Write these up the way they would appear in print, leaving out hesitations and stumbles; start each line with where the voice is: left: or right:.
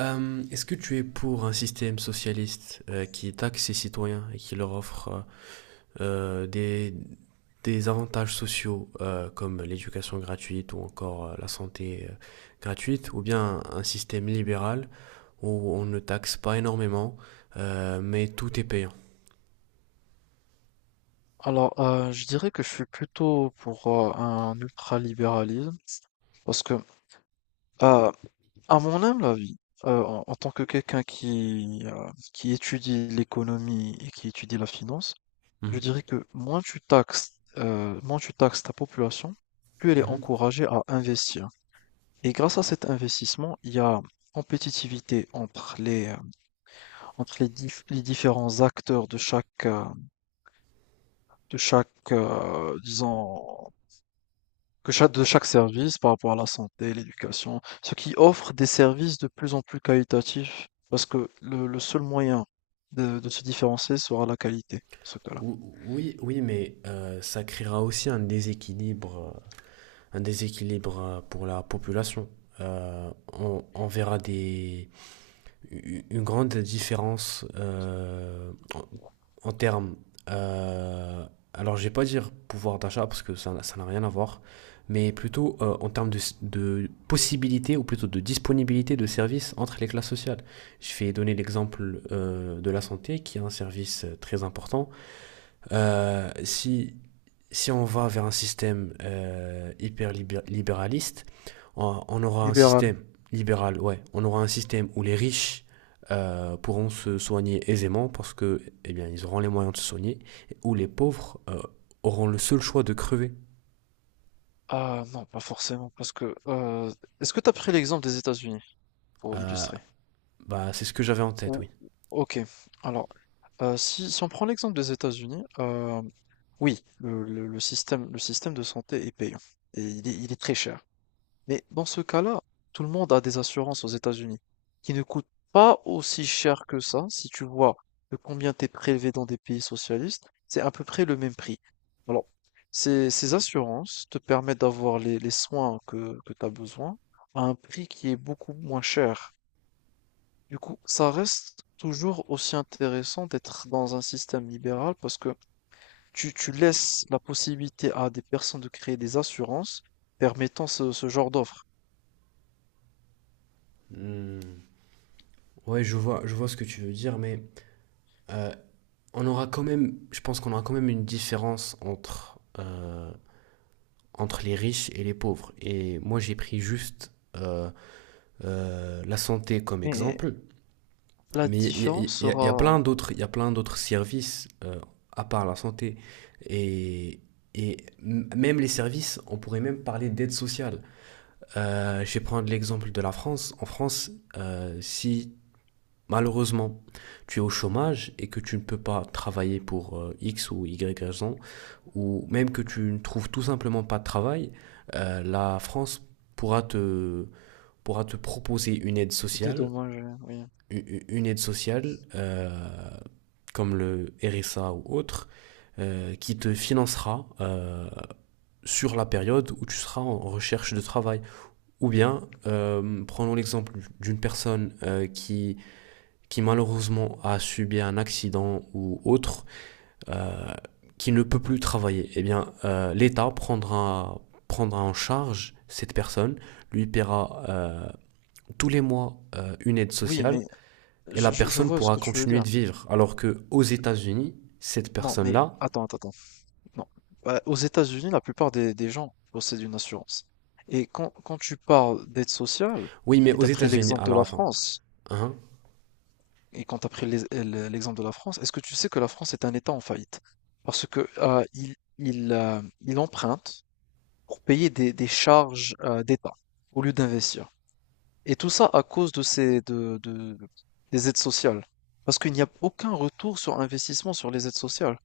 right: Est-ce que tu es pour un système socialiste qui taxe ses citoyens et qui leur offre euh, des, des avantages sociaux comme l'éducation gratuite ou encore la santé gratuite, ou bien un système libéral où on ne taxe pas énormément, mais tout est payant?
left: Alors, je dirais que je suis plutôt pour un ultralibéralisme parce que, euh, à mon humble avis, en tant que quelqu'un qui étudie l'économie et qui étudie la finance, je
right: Mhm.
left: dirais que moins tu taxes ta population, plus elle est
right: Mhm.
left: encouragée à investir. Et grâce à cet investissement, il y a compétitivité entre les différents acteurs de chaque, disons, que chaque de chaque service par rapport à la santé, l'éducation, ce qui offre des services de plus en plus qualitatifs, parce que le seul moyen de se différencier sera la qualité, ce cas-là.
right: Oui, oui, mais ça créera aussi un déséquilibre pour la population. On verra des, une grande différence en termes. euh, alors, je vais pas dire pouvoir d'achat parce que ça n'a rien à voir, mais plutôt en termes de possibilité ou plutôt de disponibilité de services entre les classes sociales. Je vais donner l'exemple de la santé qui est un service très important. Euh, si si on va vers un système hyper libéraliste, on aura un
left: Libéral.
right: système libéral, ouais, on aura un système où les riches pourront se soigner aisément parce que, eh bien, ils auront les moyens de se soigner, et où les pauvres auront le seul choix de crever.
left: Ah non, pas forcément, parce que est-ce que tu as pris l'exemple des États-Unis pour
right: Euh,
left: illustrer?
right: Bah, c'est ce que j'avais en tête, oui.
left: Ou ok, alors si on prend l'exemple des États-Unis, oui, le système de santé est payant et il est très cher. Mais dans ce cas-là, tout le monde a des assurances aux États-Unis qui ne coûtent pas aussi cher que ça. Si tu vois de combien t'es prélevé dans des pays socialistes, c'est à peu près le même prix. Alors, ces assurances te permettent d'avoir les soins que tu as besoin à un prix qui est beaucoup moins cher. Du coup, ça reste toujours aussi intéressant d'être dans un système libéral parce que tu laisses la possibilité à des personnes de créer des assurances permettant ce genre d'offres.
right: Hmm. Ouais, je vois ce que tu veux dire, mais euh, on aura quand même, je pense qu'on aura quand même une différence entre les riches et les pauvres. Et moi, j'ai pris juste la santé comme
left: Mais
right: exemple,
left: la
right: mais
left: différence sera
right: il y a plein d'autres services à part la santé et même les services, on pourrait même parler d'aide sociale. Je vais prendre l'exemple de la France. En France, si malheureusement tu es au chômage et que tu ne peux pas travailler pour X ou Y raison, ou même que tu ne trouves tout simplement pas de travail, la France pourra te, pourra te proposer une aide sociale
left: dédommagée, oui.
right: une aide sociale, euh, comme le RSA ou autre, qui te financera sur la période où tu seras en recherche de travail. Ou bien, prenons l'exemple d'une personne qui malheureusement a subi un accident ou autre, qui ne peut plus travailler. Eh bien, l'État prendra en charge cette personne, lui paiera tous les mois une aide
left: Oui, mais
right: sociale et la
left: je
right: personne
left: vois ce
right: pourra
left: que tu veux
right: continuer
left: dire.
right: de vivre. Alors que aux États-Unis, cette
left: Non, mais
right: personne-là,
left: attends, attends, attends. Non. Aux États-Unis, la plupart des gens possèdent une assurance. Et quand tu parles d'aide sociale,
right: oui, mais
left: et
right: aux
left: t'as pris
right: États-Unis,
left: l'exemple de
right: alors
left: la
right: attends,
left: France,
right: hein,
left: et quand t'as pris l'exemple de la France, est-ce que tu sais que la France est un État en faillite? Parce que il emprunte pour payer des charges d'État au lieu d'investir. Et tout ça à cause de ces, de- des aides sociales. Parce qu'il n'y a aucun retour sur investissement sur les aides sociales.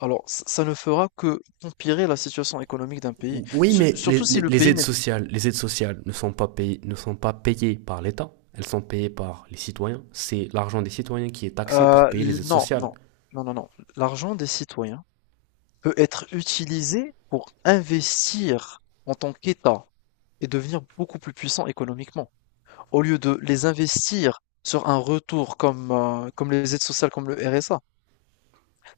left: Alors, ça ne fera que empirer la situation économique d'un pays.
right: oui,
left: Su-
right: mais
left: surtout si le
right: les
left: pays
right: aides
left: n'est
right: sociales, ne sont pas payées, par l'État, elles sont payées par les citoyens. C'est l'argent des citoyens qui est taxé pour payer les aides
left: non,
right: sociales.
left: non, non, non, non. L'argent des citoyens peut être utilisé pour investir en tant qu'État et devenir beaucoup plus puissant économiquement. Au lieu de les investir sur un retour comme les aides sociales, comme le RSA.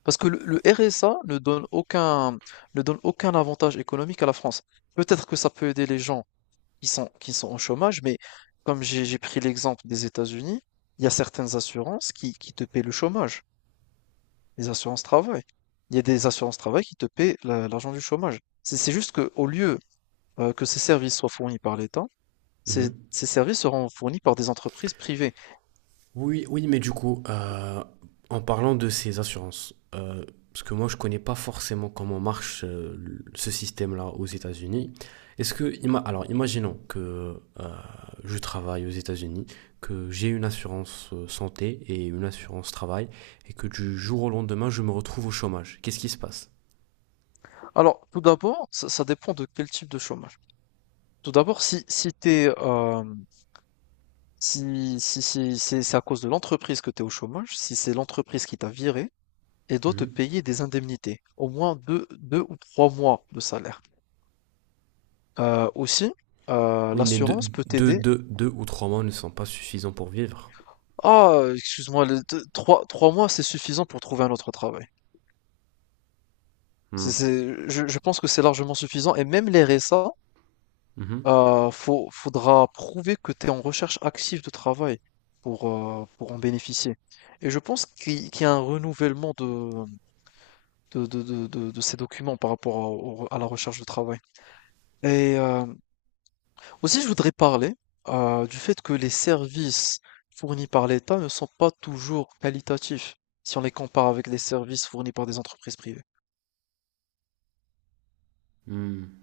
left: Parce que le RSA ne donne aucun avantage économique à la France. Peut-être que ça peut aider les gens qui sont au chômage, mais comme j'ai pris l'exemple des États-Unis, il y a certaines assurances qui te paient le chômage, les assurances travail. Il y a des assurances travail qui te paient l'argent du chômage. C'est juste que au lieu que ces services soient fournis par l'État, ces
right: Mhm.
left: ces services seront fournis par des entreprises privées.
right: Oui, oui, mais du coup, en parlant de ces assurances, parce que moi je connais pas forcément comment marche ce système-là aux États-Unis. Alors, imaginons que je travaille aux États-Unis, que j'ai une assurance santé et une assurance travail, et que du jour au lendemain je me retrouve au chômage. Qu'est-ce qui se passe?
left: Alors, tout d'abord, ça dépend de quel type de chômage. Tout d'abord, si t'es, c'est à cause de l'entreprise que tu es au chômage, si c'est l'entreprise qui t'a viré, et doit te
right: Mhm.
left: payer des indemnités, au moins deux ou trois mois de salaire. Aussi,
right: Oui, mais
left: l'assurance peut t'aider.
right: 2 ou 3 mois ne sont pas suffisants pour vivre.
left: Ah, excuse-moi, les trois mois, c'est suffisant pour trouver un autre travail.
right: Hmm.
left: Je pense que c'est largement suffisant. Et même les RSA,
right: Mhm.
left: faudra prouver que tu es en recherche active de travail pour en bénéficier. Et je pense qu'il y a un renouvellement de ces documents par rapport à la recherche de travail. Et aussi, je voudrais parler du fait que les services fournis par l'État ne sont pas toujours qualitatifs si on les compare avec les services fournis par des entreprises privées.
right: Hmm.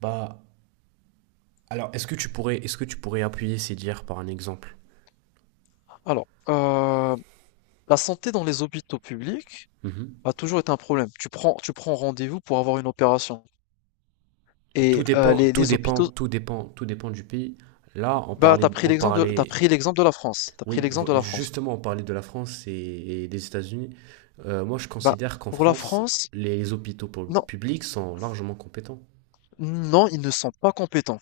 right: Bah, alors, est-ce que tu pourrais, appuyer ces dires par un exemple.
left: Alors, la santé dans les hôpitaux publics
right: Mhm.
left: a toujours été un problème. Tu prends rendez-vous pour avoir une opération. Et les, les hôpitaux,
right: Tout dépend du pays. Là,
left: bah, t'as pris l'exemple de la France. T'as pris
right: oui,
left: l'exemple de la France.
right: justement, on parlait de la France et des États-Unis. Moi, je
left: Bah,
right: considère qu'en
left: pour la
right: France,
left: France,
right: les hôpitaux
left: non,
right: publics sont largement compétents.
left: non, ils ne sont pas compétents.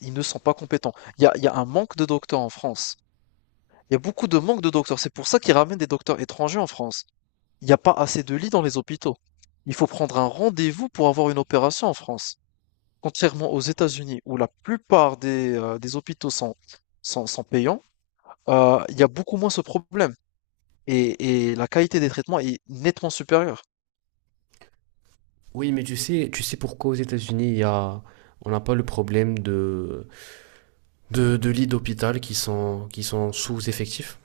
left: Ils ne sont pas compétents. Il y a un manque de docteurs en France. Il y a beaucoup de manque de docteurs. C'est pour ça qu'ils ramènent des docteurs étrangers en France. Il n'y a pas assez de lits dans les hôpitaux. Il faut prendre un rendez-vous pour avoir une opération en France. Contrairement aux États-Unis, où la plupart des hôpitaux sont payants, il y a beaucoup moins ce problème. Et la qualité des traitements est nettement supérieure.
right: Oui, mais tu sais pourquoi aux États-Unis, on n'a pas le problème de lits d'hôpital qui sont sous-effectifs?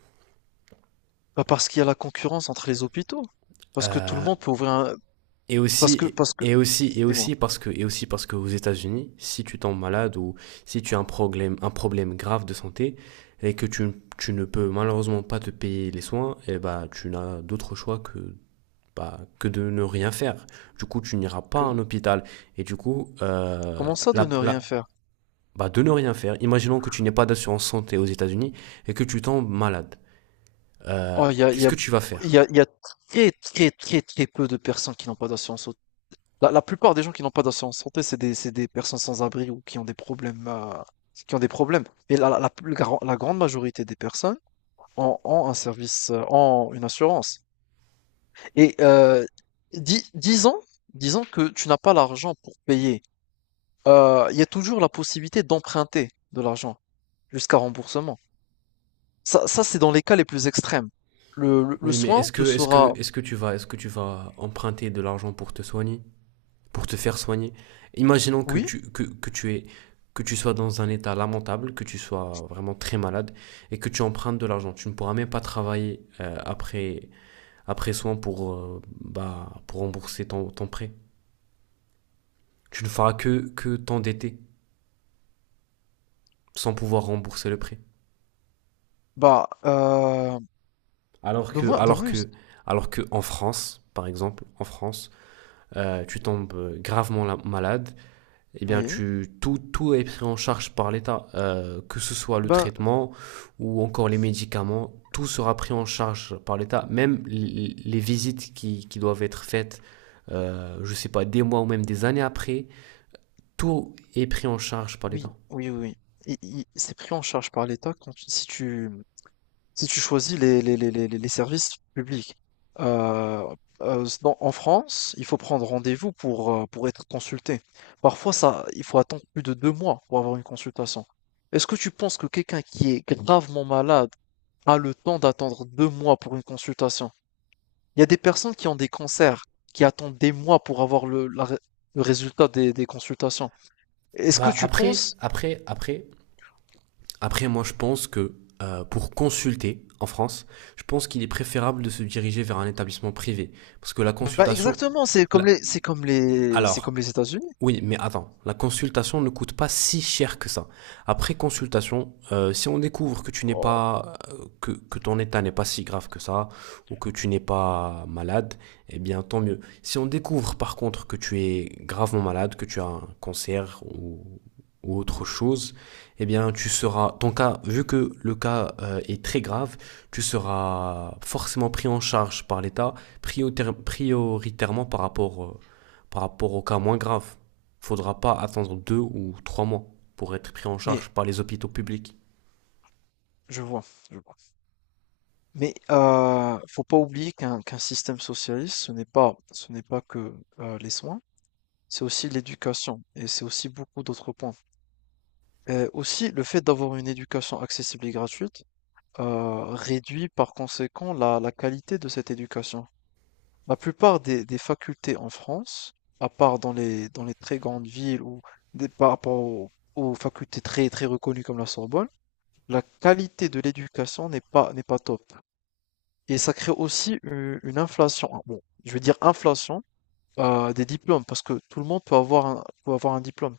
left: Pas parce qu'il y a la concurrence entre les hôpitaux. Parce que tout le
right: Euh,
left: monde peut ouvrir un.
right: Et
left: Parce que,
right: aussi,
left: parce que, dis-moi,
right: et aussi parce que aux États-Unis, si tu tombes malade ou si tu as un problème, grave de santé et que tu ne peux malheureusement pas te payer les soins, et bah, tu n'as d'autre choix que, bah, que de ne rien faire. Du coup, tu n'iras pas à
left: que,
right: un hôpital. Et du coup,
left: comment ça de
right: la,
left: ne rien
right: la,
left: faire?
right: bah, de ne rien faire. Imaginons que tu n'aies pas d'assurance santé aux États-Unis et que tu tombes malade. Euh,
left: Oh, il y a, il y
right: Qu'est-ce
left: a,
right: que tu vas
left: il y
right: faire?
left: a, il y a très, très, très, très peu de personnes qui n'ont pas d'assurance santé. La plupart des gens qui n'ont pas d'assurance santé, c'est des personnes sans abri ou qui ont des problèmes, qui ont des problèmes. Mais la grande majorité des personnes ont une assurance. Et dis- disons, disons que tu n'as pas l'argent pour payer. Il y a toujours la possibilité d'emprunter de l'argent jusqu'à remboursement. C'est dans les cas les plus extrêmes. Le
right: Oui, mais
left: soin te sera,
right: est-ce que tu vas emprunter de l'argent pour te soigner? Pour te faire soigner. Imaginons que
left: oui.
right: tu, que, que tu es que tu sois dans un état lamentable, que tu sois vraiment très malade et que tu empruntes de l'argent. Tu ne pourras même pas travailler après soin pour, bah, pour rembourser ton prêt. Tu ne feras que t'endetter sans pouvoir rembourser le prêt.
left: Bah,
right: Alors que,
left: donne-moi
right: alors
left: donne-moi une
right: que, alors que en France, par exemple, en France, tu tombes gravement malade, eh bien,
left: oui,
right: tout est pris en charge par l'État, que ce soit le
left: ben,
right: traitement ou encore les médicaments, tout sera pris en charge par l'État, même les visites qui doivent être faites, je sais pas, des mois ou même des années après, tout est pris en charge par l'État.
left: oui, oui, oui, oui. I i C'est pris en charge par l'État quand tu si tu choisis les services publics. Heu dans En France, il faut prendre rendez-vous pour être consulté. Parfois ça il faut attendre plus de 2 mois pour avoir une consultation. Est-ce que tu penses que quelqu'un qui est gravement malade a le temps d'attendre 2 mois pour une consultation? Il y a des personnes qui ont des cancers, qui attendent des mois pour avoir le résultat des consultations. Est-ce que
right: Bah
left: tu
right: après,
left: penses?
right: après, après, après, moi je pense que pour consulter en France, je pense qu'il est préférable de se diriger vers un établissement privé, parce que la
left: Bah
right: consultation,
left: exactement, c'est comme
right: la-
left: les, c'est comme les, c'est
right: alors,
left: comme les États-Unis.
right: oui, mais attends, la consultation ne coûte pas si cher que ça. Après consultation, si on découvre que tu n'es
left: Oh,
right: pas, que ton état n'est pas si grave que ça, ou que tu n'es pas malade, eh bien tant mieux. Si on découvre par contre que tu es gravement malade, que tu as un cancer ou autre chose, eh bien tu seras, ton cas, vu que le cas est très grave, tu seras forcément pris en charge par l'État prioritairement par rapport au cas moins grave, faudra pas attendre 2 ou 3 mois pour être pris en
left: mais
right: charge par les hôpitaux publics.
left: je vois, je vois. Mais faut pas oublier qu'un système socialiste, ce n'est pas que les soins, c'est aussi l'éducation et c'est aussi beaucoup d'autres points. Aussi, le fait d'avoir une éducation accessible et gratuite réduit par conséquent la qualité de cette éducation. La plupart des facultés en France, à part dans les très grandes villes par rapport aux facultés très, très reconnues comme la Sorbonne, la qualité de l'éducation n'est pas top. Et ça crée aussi une inflation, ah, bon, je veux dire inflation des diplômes, parce que tout le monde peut avoir un diplôme.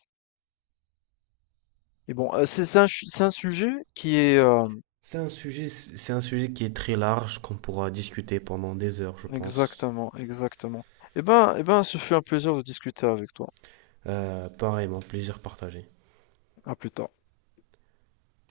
left: Et bon, c'est un sujet qui est.
right: C'est un sujet, qui est très large qu'on pourra discuter pendant des heures, je pense.
left: Exactement, exactement. Eh ben, ce fut un plaisir de discuter avec toi.
right: Pareillement, plaisir partagé.
left: À plus tard.